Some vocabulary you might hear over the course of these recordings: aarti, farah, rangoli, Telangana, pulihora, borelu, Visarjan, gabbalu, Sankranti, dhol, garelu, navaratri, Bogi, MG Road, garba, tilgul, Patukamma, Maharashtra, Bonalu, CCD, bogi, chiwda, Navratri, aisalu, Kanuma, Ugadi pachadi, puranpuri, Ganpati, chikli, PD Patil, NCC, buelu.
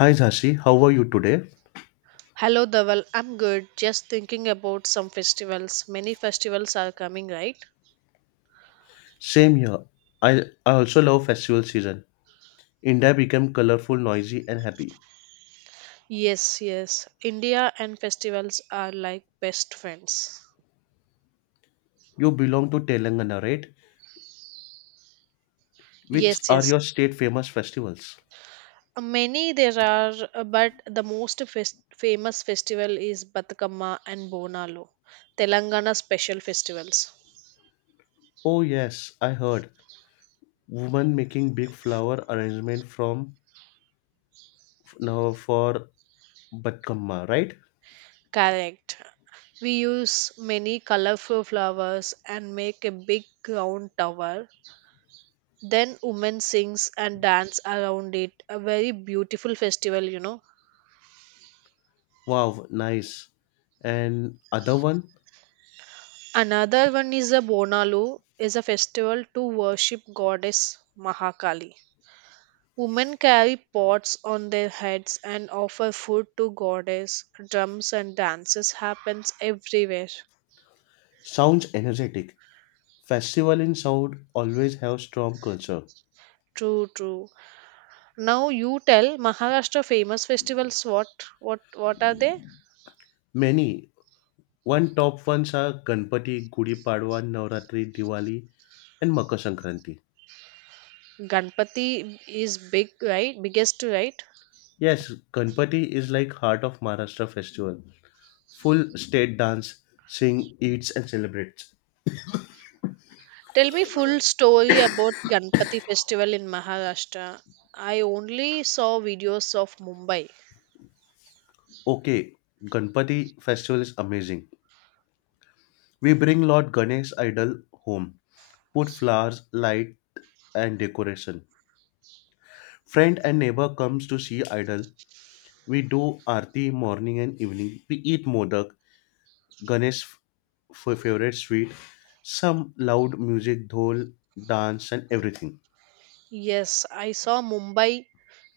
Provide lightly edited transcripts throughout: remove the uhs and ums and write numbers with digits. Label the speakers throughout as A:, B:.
A: Hi Jhansi, how are you today?
B: Hello, Dhaval. I'm good. Just thinking about some festivals. Many festivals are coming, right?
A: Same here. I also love festival season. India became colorful, noisy, and happy.
B: Yes, yes. India and festivals are like best friends.
A: You belong to Telangana, right?
B: Yes,
A: Which are
B: yes.
A: your state famous festivals?
B: Many there are, but the most famous festival is Batukamma and Bonalu, Telangana special festivals.
A: Oh yes, I heard. Women making big flower arrangement from now for Batkamma, right?
B: Correct. We use many colorful flowers and make a big round tower. Then women sings and dance around it. A very beautiful festival,
A: Wow, nice. And other one
B: Another one is a Bonalu, is a festival to worship goddess Mahakali. Women carry pots on their heads and offer food to goddess. Drums and dances happens everywhere.
A: sounds energetic. Festival in South always have strong culture.
B: True, true. Now you tell Maharashtra famous festivals what are they?
A: Many one top ones are Ganpati, Gudi Padwa, Navratri, Diwali, and Makar Sankranti.
B: Ganpati is big, right? Biggest, right?
A: Yes, Ganpati is like heart of Maharashtra festival. Full state dance, sing, eats, and celebrates.
B: Tell me full story about Ganpati festival in Maharashtra. I only saw videos of Mumbai.
A: Okay, Ganpati festival is amazing. We bring Lord Ganesh idol home, put flowers, light, and decoration. Friend and neighbor comes to see idol. We do aarti morning and evening. We eat modak, Ganesh's favorite sweet, some loud music, dhol, dance, and everything.
B: Yes, I saw Mumbai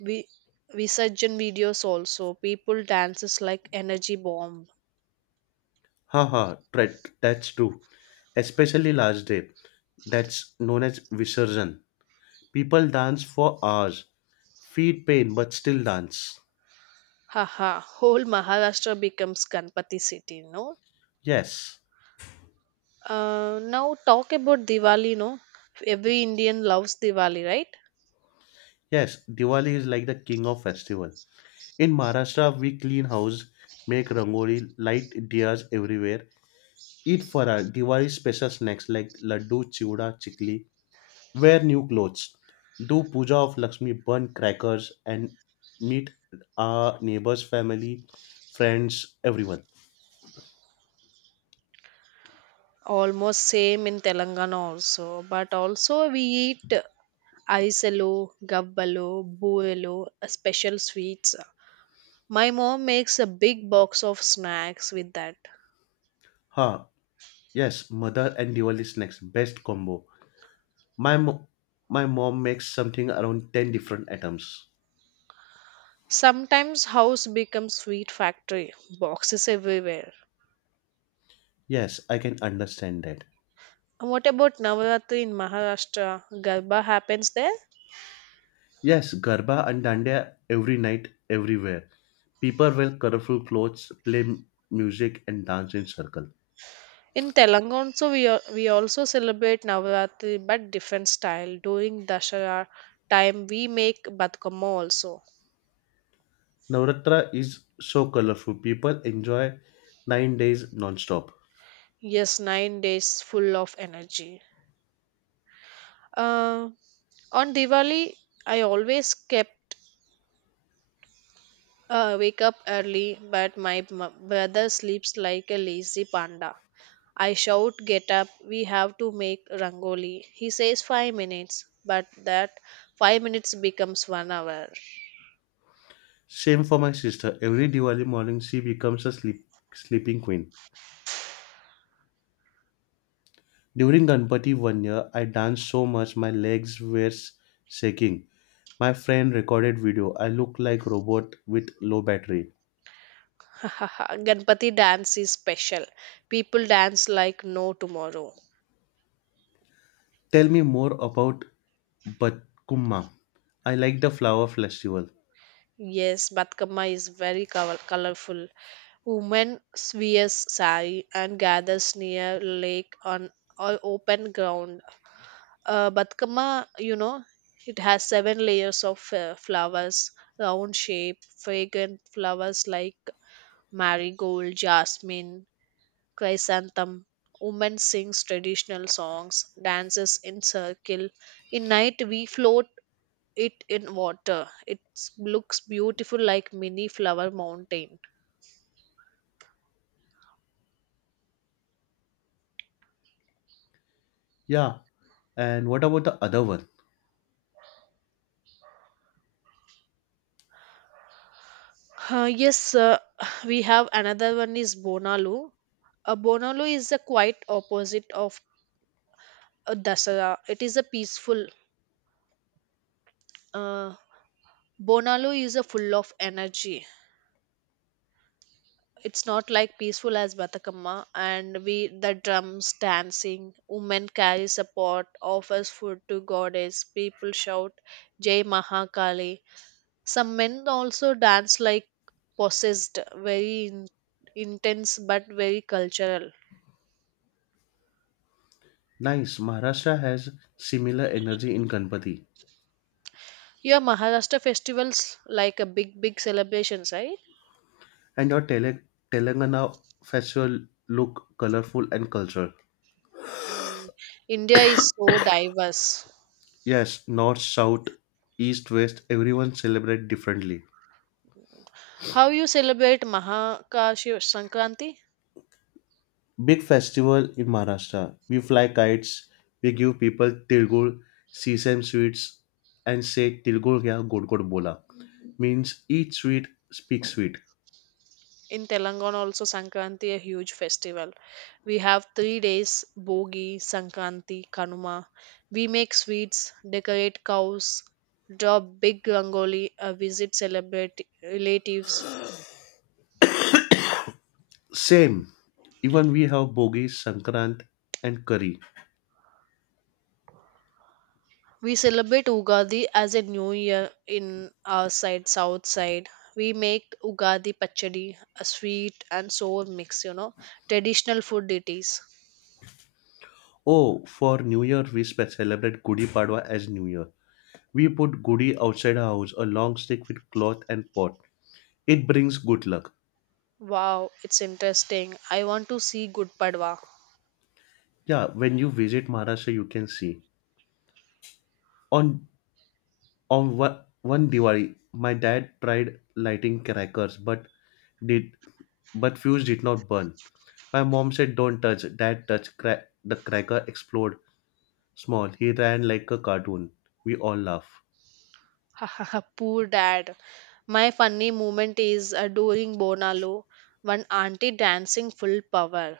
B: vi- Visarjan videos also. People dances like energy bomb.
A: Haha, right, that's true. Especially last day, that's known as Visarjan. People dance for hours, feet pain, but still dance.
B: Haha, whole Maharashtra becomes Ganpati city, no?
A: Yes,
B: Now talk about Diwali, no? Every Indian loves Diwali, right?
A: yes, Diwali is like the king of festival. In Maharashtra, we clean house, make rangoli, light diyas everywhere, eat farah, Diwali special snacks like laddu, chiwda, chikli, wear new clothes. Do puja of Lakshmi, burn crackers, and meet our neighbors, family, friends, everyone.
B: Almost same in telangana also, but also we eat aisalu, gabbalu, buelu, special sweets. My mom makes a big box of snacks with that.
A: Huh. Yes, mother and Diwali snacks, best combo. My mo- my mom makes something around ten different items.
B: Sometimes house becomes sweet factory, boxes everywhere.
A: Yes, I can understand that.
B: And what about navaratri in maharashtra? Garba happens there?
A: Yes, Garba and Dandiya every night, everywhere. People wear colorful clothes, play music, and dance in circle.
B: In telangana also we also celebrate navaratri but different style. During dashara time we make batkama also.
A: Navratri is so colorful. People enjoy 9 days non-stop.
B: Yes, 9 days full of energy. Uh, on Diwali, I always kept, wake up early, but my brother sleeps like a lazy panda. I shout, "Get up, we have to make rangoli." He says 5 minutes, but that 5 minutes becomes one hour.
A: Same for my sister. Every Diwali morning, she becomes a sleeping queen. During Ganpati one year, I danced so much my legs were shaking. My friend recorded video. I look like robot with low battery.
B: Ganpati dance is special. People dance like no tomorrow.
A: Tell me more about Batkumma. I like the flower festival.
B: Yes, Batkama is very colorful. Women wears sari and gathers near lake on open ground. Batkama, it has 7 layers of flowers, round shape, fragrant flowers like marigold, jasmine, chrysanthemum. Women sings traditional songs, dances in circle. In night we float it in water. It looks beautiful like mini flower mountain.
A: Yeah. And what about the other one?
B: Yes, we have another one is Bonalu. Bonalu is the quite opposite of Dasara. It is a peaceful. Uh, Bonalu is a full of energy. It's not like peaceful as Batakamma. And we the drums dancing. Women carries a pot, offers food to goddess. People shout, "Jai Mahakali." Some men also dance like possessed, very intense but very cultural.
A: Nice. Maharashtra has similar energy in Ganpati.
B: Your Maharashtra festivals like a big celebrations, right?
A: And your Telangana festival look colorful and cultural.
B: Mm. India is so diverse.
A: Yes, north, south, east, west, everyone celebrate differently.
B: How you celebrate Mahakashiv Sankranti?
A: Big festival in Maharashtra. We fly kites, we give people tilgul, sesame sweets, and say tilgul gya god god bola means eat sweet, speak sweet.
B: In Telangana also Sankranti a huge festival. We have 3 days: Bogi, Sankranti, Kanuma. We make sweets, decorate cows, draw big rangoli, visit celebrate relatives.
A: Same. Even we have bogi, sankrant, and curry.
B: We celebrate Ugadi as a new year in our side, south side. We make Ugadi pachadi, a sweet and sour mix, traditional food it is.
A: Oh, for New Year we celebrate Gudi Padwa as New Year. We put goody outside our house, a long stick with cloth and pot. It brings good luck.
B: Wow, it's interesting. I want to see Good Padwa.
A: Yeah, when you visit Maharashtra, you can see. On on one Diwali, my dad tried lighting crackers, did but fuse did not burn. My mom said, "Don't touch." Dad touched crack. The cracker exploded. Small. He ran like a cartoon. We all laugh.
B: Poor dad. My funny moment is during Bonalo, one auntie dancing full power.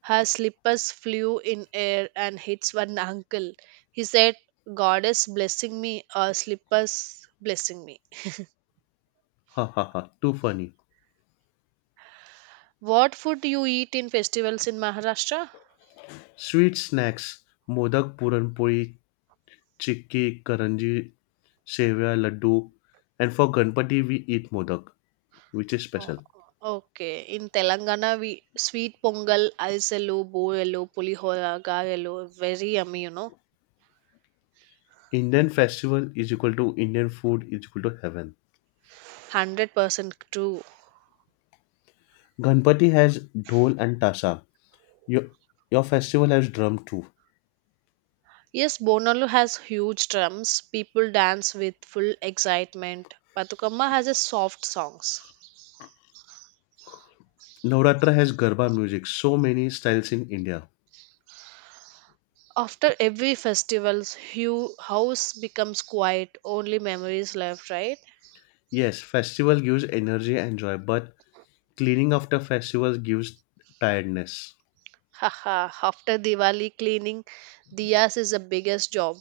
B: Her slippers flew in air and hits one uncle. He said, "Goddess blessing me, or slippers blessing me."
A: Ha ha ha. Too funny.
B: What food you eat in festivals in Maharashtra?
A: Sweet snacks. Modak, puranpuri, chikki, karanji, sevia, laddu, and for Ganpati we eat modak, which is
B: O-
A: special.
B: Okay, in Telangana we sweet pongal, alisalu, borelu, pulihora, garelu, very yummy,
A: Indian festival is equal to Indian food is equal to heaven.
B: 100% true.
A: Ganpati has dhol and tasa. Your, your festival has drum too.
B: Yes, Bonalu has huge drums. People dance with full excitement. Patukamma has a soft songs.
A: Navratra has garba music. So many styles in India.
B: After every festival, hu house becomes quiet. Only memories left, right?
A: Yes, festival gives energy and joy, but cleaning after festival gives tiredness.
B: Haha. After Diwali, cleaning diyas is the biggest job.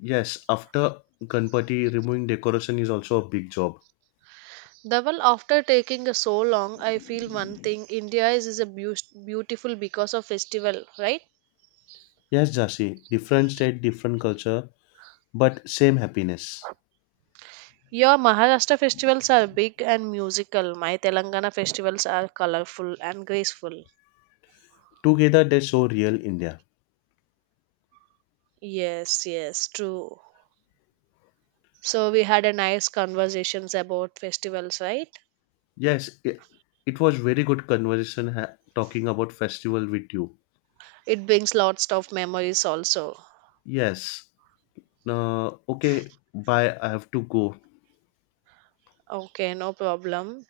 A: Yes, after Ganpati, removing decoration is also a big job.
B: Dhaval, after taking so long, I feel one thing. India is a beautiful because of festival, right?
A: Yes, Jasi, different state, different culture, but same happiness.
B: Your Maharashtra festivals are big and musical. My Telangana festivals are colorful and graceful.
A: Together they show real India.
B: Yes, yes, true. So we had a nice conversations about festivals, right?
A: Yes, it was very good conversation talking about festival with you.
B: It brings lots of memories also.
A: Yes. Okay, bye. I have to go.
B: Okay, no problem.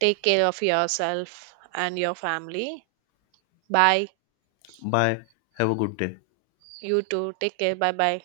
B: Take care of yourself and your family. Bye.
A: Bye. Have a good day.
B: You too. Take care. Bye bye.